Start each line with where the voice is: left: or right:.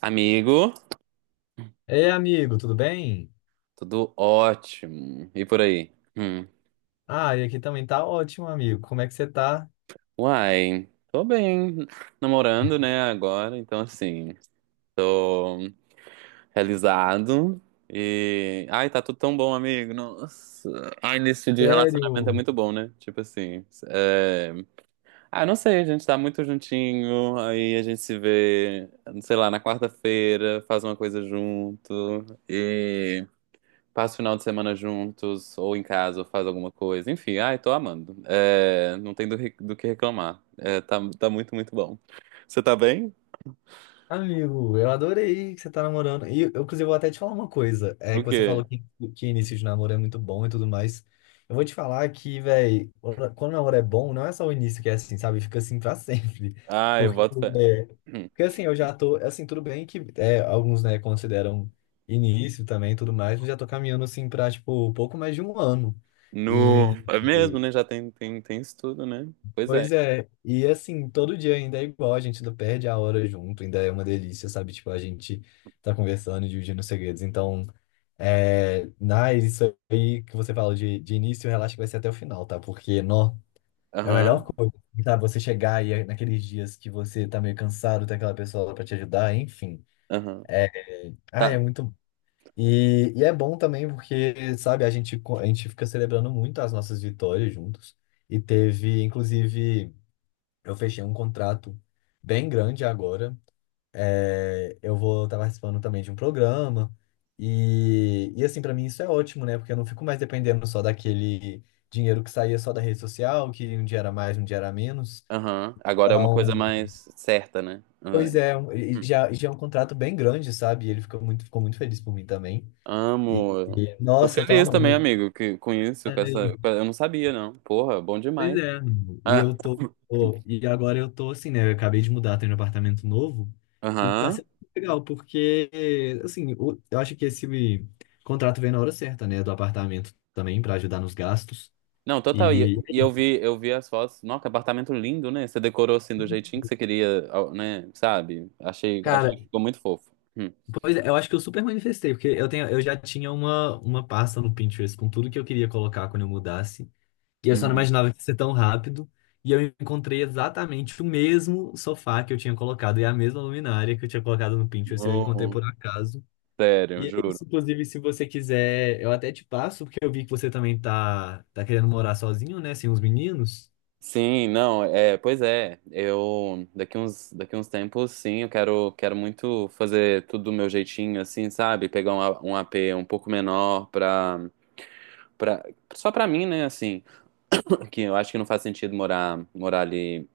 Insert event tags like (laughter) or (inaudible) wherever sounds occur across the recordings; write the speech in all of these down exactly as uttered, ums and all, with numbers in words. right: Amigo,
left: Ei, amigo, tudo bem?
right: tudo ótimo. E por aí? Hum.
left: Ah, e aqui também tá ótimo, amigo. Como é que você tá?
right: Uai, tô bem. Namorando, né, agora, então assim, tô realizado. E. Ai, tá tudo tão bom, amigo. Nossa. Ai, início de relacionamento é
left: Sério?
right: muito bom, né? Tipo assim. É. Ah, não sei, a gente tá muito juntinho, aí a gente se vê, sei lá, na quarta-feira, faz uma coisa junto. Passa o final de semana juntos, ou em casa, ou faz alguma coisa. Enfim, ai, tô amando. É, não tem do, re- do que reclamar. É, tá, tá muito, muito bom. Você tá bem?
left: Amigo, eu adorei que você tá namorando. E, eu, inclusive, vou até te falar uma coisa. É
right: O
left: que você
right: quê?
left: falou que, que início de namoro é muito bom e tudo mais. Eu vou te falar que, velho, quando o namoro é bom, não é só o início que é assim, sabe? Fica assim pra (laughs) sempre.
right: Ai, eu
left: Porque,
right: boto fé. (clears throat)
left: é,
right: Hum.
left: porque assim, eu já tô... Assim, tudo bem que é, alguns, né, consideram início também e tudo mais, mas já tô caminhando, assim, pra, tipo, pouco mais de um ano. E...
right: No. É mesmo, né? Já tem, tem, tem isso tudo, né? Pois é.
left: Pois é, e assim, todo dia ainda é igual, a gente não perde a hora junto, ainda é uma delícia, sabe? Tipo, a gente tá conversando, e dividindo segredos. Então, é, na, isso aí que você fala de, de início, relaxa que vai ser até o final, tá? Porque, nó, é a melhor
right: Aham,
left: coisa, tá? Você chegar e é naqueles dias que você tá meio cansado, tem aquela pessoa lá pra te ajudar, enfim.
right: aham.
left: É, ah, é
right: Tá.
left: muito bom. E, e é bom também porque, sabe, a gente, co- a gente fica celebrando muito as nossas vitórias juntos. E teve, inclusive. Eu fechei um contrato bem grande agora. É, eu vou estar participando também de um programa. E, e assim, para mim isso é ótimo, né? Porque eu não fico mais dependendo só daquele dinheiro que saía só da rede social, que um dia era mais, um dia era menos.
right: Aham. Agora é uma coisa
left: Então,
right: mais certa, né? Aham.
left: pois é, um- e
right: Hum.
left: já, e já é um contrato bem grande, sabe? E ele ficou muito, ficou muito feliz por mim também. E,
right: Amo.
left: e,
right: Tô
left: nossa, eu tô
right: feliz também,
left: amando.
right: amigo, que, com isso, com essa. Eu não sabia, não. Porra, bom
left: Pois
right: demais.
left: é. E
right: Ah.
left: eu tô. Pô, e agora eu tô assim, né? Eu acabei de mudar, tô em um apartamento novo. E tá
right: Aham.
left: sendo legal, porque, assim, o- eu acho que esse contrato veio na hora certa, né? Do apartamento também, pra ajudar nos gastos.
right: Não, total.
left: E,
right: E, e eu vi, eu vi as fotos. Nossa, que apartamento lindo, né? Você decorou assim do jeitinho que você queria, ao- né? Sabe? Achei, achei
left: cara,
right: que ficou muito fofo. Hum.
left: pois é, eu acho que eu super manifestei, porque eu tenho, eu já tinha uma, uma pasta no Pinterest com tudo que eu queria colocar quando eu mudasse. E eu só não
right: Uhum.
left: imaginava que ia ser tão rápido. E eu encontrei exatamente o mesmo sofá que eu tinha colocado e a mesma luminária que eu tinha colocado no Pinterest. Eu encontrei
right: Não,
left: por acaso.
right: sério,
left: E é
right: juro.
left: isso. Inclusive, se você quiser, eu até te passo, porque eu vi que você também tá, tá querendo morar sozinho, né? Sem os meninos.
right: Sim, não, é, pois é. Eu daqui uns, daqui uns tempos, sim, eu quero, quero muito fazer tudo do meu jeitinho, assim, sabe? Pegar um, A- um A P um pouco menor pra, pra, só pra mim, né? Assim, (laughs) (clears throat) que eu acho que não faz sentido morar, morar ali.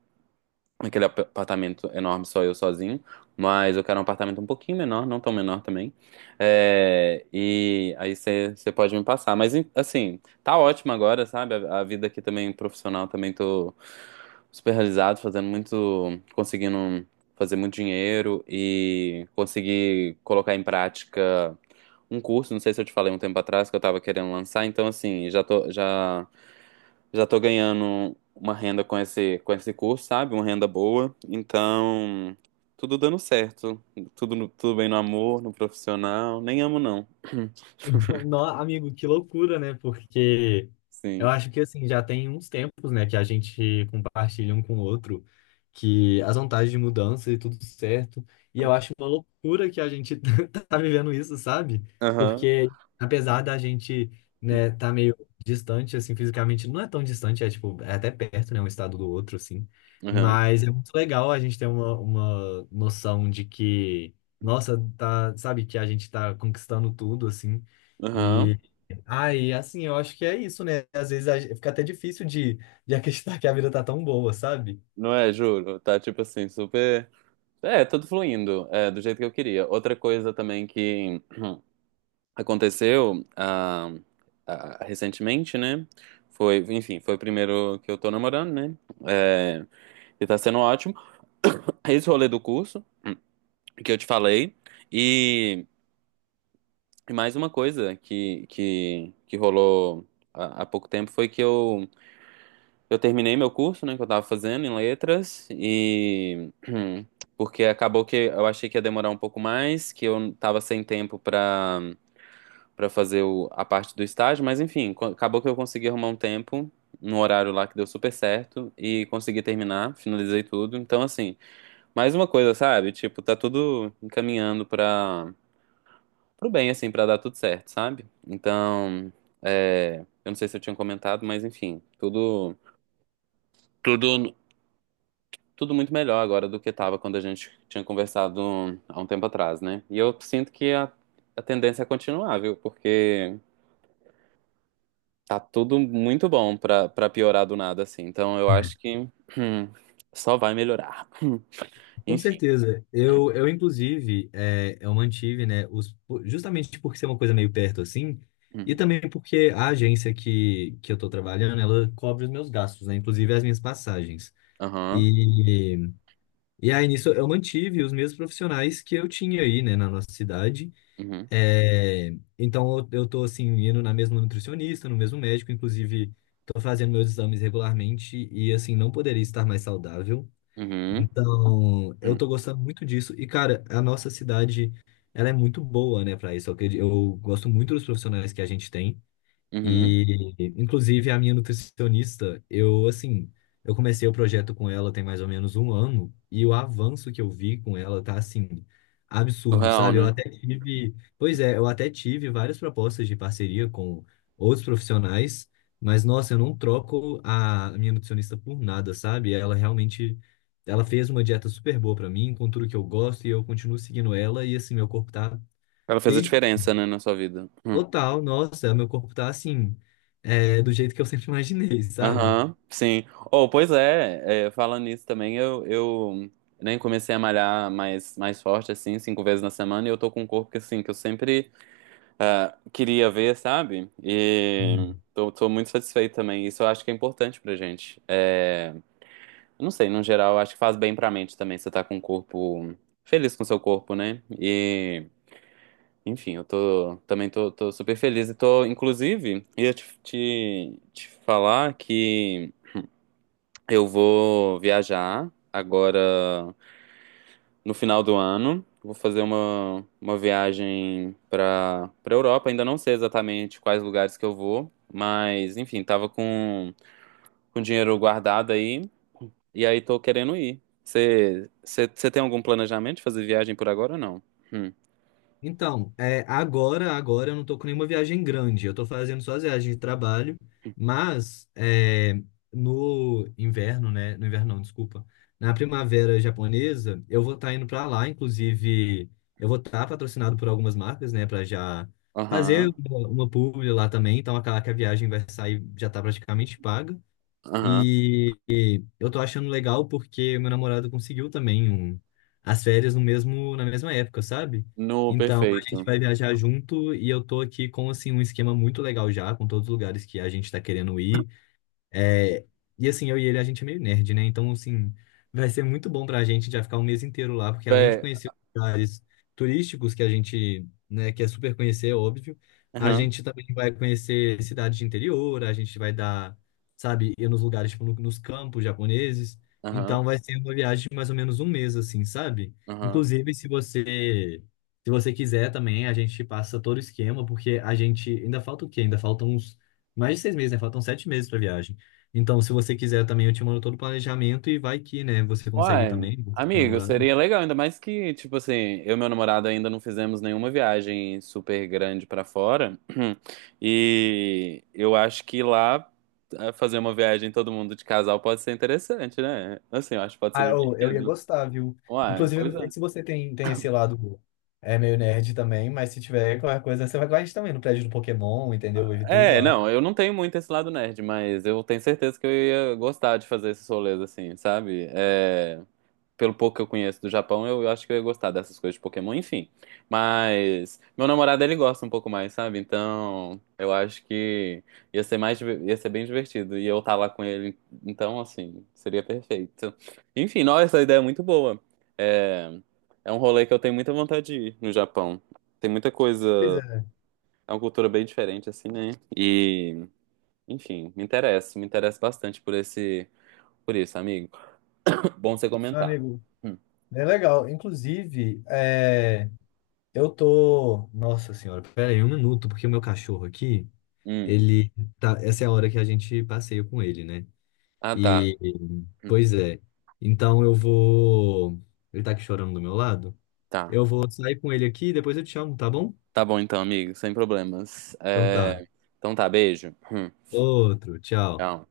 right: Aquele ap- apartamento enorme só eu sozinho, mas eu quero um apartamento um pouquinho menor, não tão menor também. É, e aí você pode me passar. Mas em- assim, tá ótimo agora, sabe? A, a vida aqui também profissional também tô super realizado, fazendo muito, conseguindo fazer muito dinheiro e conseguir colocar em prática um curso, não sei se eu te falei um tempo atrás que eu tava querendo lançar, então assim, já tô já já tô ganhando uma renda com esse, com esse curso, sabe? Uma renda boa. Então, tudo dando certo. Tudo, no- tudo bem no amor, no profissional. Nem amo, não.
left: (laughs) No- amigo, que loucura, né? Porque eu
right: Sim.
left: acho que assim, já tem uns tempos, né, que a gente compartilha um com o outro, que as vantagens de mudança e tudo certo. E eu acho uma loucura que a gente (laughs) tá vivendo isso, sabe?
right: Aham.
left: Porque apesar da gente, né, tá meio distante, assim, fisicamente, não é tão distante, é tipo, é até perto, né, um estado do outro, assim.
right: Aham.
left: Mas é muito legal a gente ter uma, uma noção de que, nossa, tá, sabe, que a gente tá conquistando tudo, assim.
right: Aham.
left: E aí, assim, eu acho que é isso, né? Às vezes a gen- fica até difícil de, de acreditar que a vida tá tão boa, sabe?
right: Não é, juro. Tá tipo assim, super. É, tudo fluindo, é, do jeito que eu queria. Outra coisa também que aconteceu ah, ah, recentemente, né? Foi, enfim, foi o primeiro que eu tô namorando, né? É, e tá sendo ótimo. (laughs) Esse rolê do curso que eu te falei. E, e mais uma coisa que, que, que rolou há, há pouco tempo foi que eu, eu terminei meu curso, né, que eu tava fazendo em letras, e (clears throat) porque acabou que eu achei que ia demorar um pouco mais, que eu tava sem tempo pra, para fazer o- a parte do estágio, mas enfim, co- acabou que eu consegui arrumar um tempo num horário lá que deu super certo e consegui terminar, finalizei tudo. Então, assim, mais uma coisa, sabe? Tipo, tá tudo encaminhando pra pro bem, assim, pra dar tudo certo, sabe? Então, é, eu não sei se eu tinha comentado, mas enfim, tudo, tudo, tudo muito melhor agora do que tava quando a gente tinha conversado há um tempo atrás, né? E eu sinto que a, a tendência é continuar, viu? Porque tá tudo muito bom pra, pra piorar do nada, assim. Então, eu acho que hum, só vai melhorar. (laughs) Hum,
left: Com
right: Enfim.
left: certeza. Eu, eu inclusive, é, eu mantive, né, os, por- justamente porque ser uma coisa meio perto assim, e
right: Uhum.
left: também porque a agência que, que eu tô trabalhando, ela cobre os meus gastos, né, inclusive as minhas passagens.
right: Aham.
left: E, e aí nisso eu mantive os mesmos profissionais que eu tinha aí, né, na nossa cidade.
right: Uhum.
left: É, então eu, eu tô assim indo na mesma nutricionista, no mesmo médico, inclusive tô fazendo meus exames regularmente e assim não poderia estar mais saudável.
right: Uhum.
left: Então, eu
right: Uhum.
left: tô gostando muito disso e cara, a nossa cidade ela é muito boa, né, para isso. Eu, acredi- eu gosto muito dos profissionais que a gente tem.
right: Uhum.
left: E, inclusive, a minha nutricionista, eu, assim, eu comecei o projeto com ela tem mais ou menos um ano, e o avanço que eu vi com ela tá, assim, absurdo,
right: Real,
left: sabe? Eu
right: né?
left: até tive, pois é, eu até tive várias propostas de parceria com outros profissionais, mas, nossa, eu não troco a minha nutricionista por nada, sabe? Ela realmente, ela fez uma dieta super boa pra mim, com tudo que eu gosto, e eu continuo seguindo ela, e, assim, meu corpo tá
right: Ela fez a
left: perfeito.
right: diferença, né, na sua vida. Hum.
left: Total, nossa, meu corpo tá assim, é, do jeito que eu sempre imaginei, sabe?
right: Aham, sim. Oh, pois é, é, falando nisso também, eu, eu nem comecei a malhar mais, mais forte, assim, cinco vezes na semana, e eu tô com um corpo que, assim, que eu sempre ah, queria ver, sabe? E
left: Hum.
right: tô, tô muito satisfeito também. Isso eu acho que é importante pra gente. É, eu não sei, no geral, eu acho que faz bem pra mente também, você tá com um corpo feliz com o seu corpo, né? E, enfim, eu tô, também tô, tô super feliz e tô, inclusive, ia te, te, te falar que. Eu vou viajar agora no final do ano. Vou fazer uma, uma viagem para para Europa. Ainda não sei exatamente quais lugares que eu vou, mas enfim, tava com, com dinheiro guardado aí e aí tô querendo ir. Você tem algum planejamento de fazer viagem por agora ou não? Hum.
left: Então, é, agora, agora eu não tô com nenhuma viagem grande, eu tô fazendo só as viagens de trabalho, mas é, no inverno, né? No inverno não, desculpa. Na primavera japonesa, eu vou estar indo pra lá, inclusive, eu vou estar patrocinado por algumas marcas, né, pra já fazer
right: Aham,
left: uma, uma publi lá também, então aquela que a viagem vai sair já tá praticamente paga.
right: aham.
left: E, e eu tô achando legal porque meu namorado conseguiu também um- as férias no mesmo, na mesma época, sabe?
right: No
left: Então a
right: perfeito.
left: gente vai viajar junto e eu tô aqui com assim um esquema muito legal já, com todos os lugares que a gente tá querendo ir. É, e assim, eu e ele, a gente é meio nerd, né? Então, assim, vai ser muito bom pra gente já ficar um mês inteiro lá, porque além de
right: Bé,
left: conhecer os lugares turísticos que a gente, né, quer super conhecer, é óbvio, a
right: aham,
left: gente também vai conhecer cidades de interior, a gente vai dar, sabe, ir nos lugares, tipo, no- nos campos japoneses.
right: aham,
left: Então, vai ser uma viagem de mais ou menos um mês, assim, sabe?
right: aham.
left: Inclusive, se você, se você quiser também, a gente passa todo o esquema, porque a gente, ainda falta o quê? Ainda faltam uns, mais de seis meses, né? Faltam sete meses pra viagem. Então, se você quiser também, eu te mando todo o planejamento e vai que, né, você consegue
right: Uai,
left: também, você tá
right: amigo,
left: namorado.
right: seria legal, ainda mais que, tipo assim, eu e meu namorado ainda não fizemos nenhuma viagem super grande pra fora. (clears throat) E eu acho que lá eh, fazer uma viagem todo mundo de casal pode ser interessante, né? Assim, eu acho que pode ser
left: Ah, eu, eu ia
right: divertido.
left: gostar, viu?
right: Uai,
left: Inclusive, eu
right: pois
left: não sei
right: é.
left: se você tem, tem esse lado é meio nerd também, mas se tiver qualquer coisa, você vai com a gente também no prédio do Pokémon, entendeu? Vive tudo
right: É,
left: lá.
right: não, eu não tenho muito esse lado nerd, mas eu tenho certeza que eu ia gostar de fazer esses rolês assim, sabe? É, pelo pouco que eu conheço do Japão, eu, eu acho que eu ia gostar dessas coisas de Pokémon, enfim. Mas meu namorado, ele gosta um pouco mais, sabe? Então, eu acho que ia ser mais, diver- ia ser bem divertido. E eu estar lá com ele, então, assim, seria perfeito. Enfim, nossa, essa ideia é muito boa. É, é um rolê que eu tenho muita vontade de ir no Japão. Tem muita
left: Pois
right: coisa,
left: é,
right: é uma cultura bem diferente, assim, né? E, enfim, me interessa, me interessa bastante por esse, por isso, amigo. (laughs) Bom você comentar.
left: amigo.
right: Hum,
left: É legal. Inclusive, é, eu tô. Nossa senhora, pera aí um minuto, porque o meu cachorro aqui,
right: hum.
left: ele tá, essa é a hora que a gente passeia com ele, né?
right: Ah, tá.
left: E, pois é. Então eu vou. Ele tá aqui chorando do meu lado.
right: Tá.
left: Eu vou sair com ele aqui e depois eu te chamo, tá bom?
right: Tá bom então, amigo, sem problemas.
left: Então tá.
right: É, então tá, beijo. Hum.
left: Outro, tchau.
right: Tchau.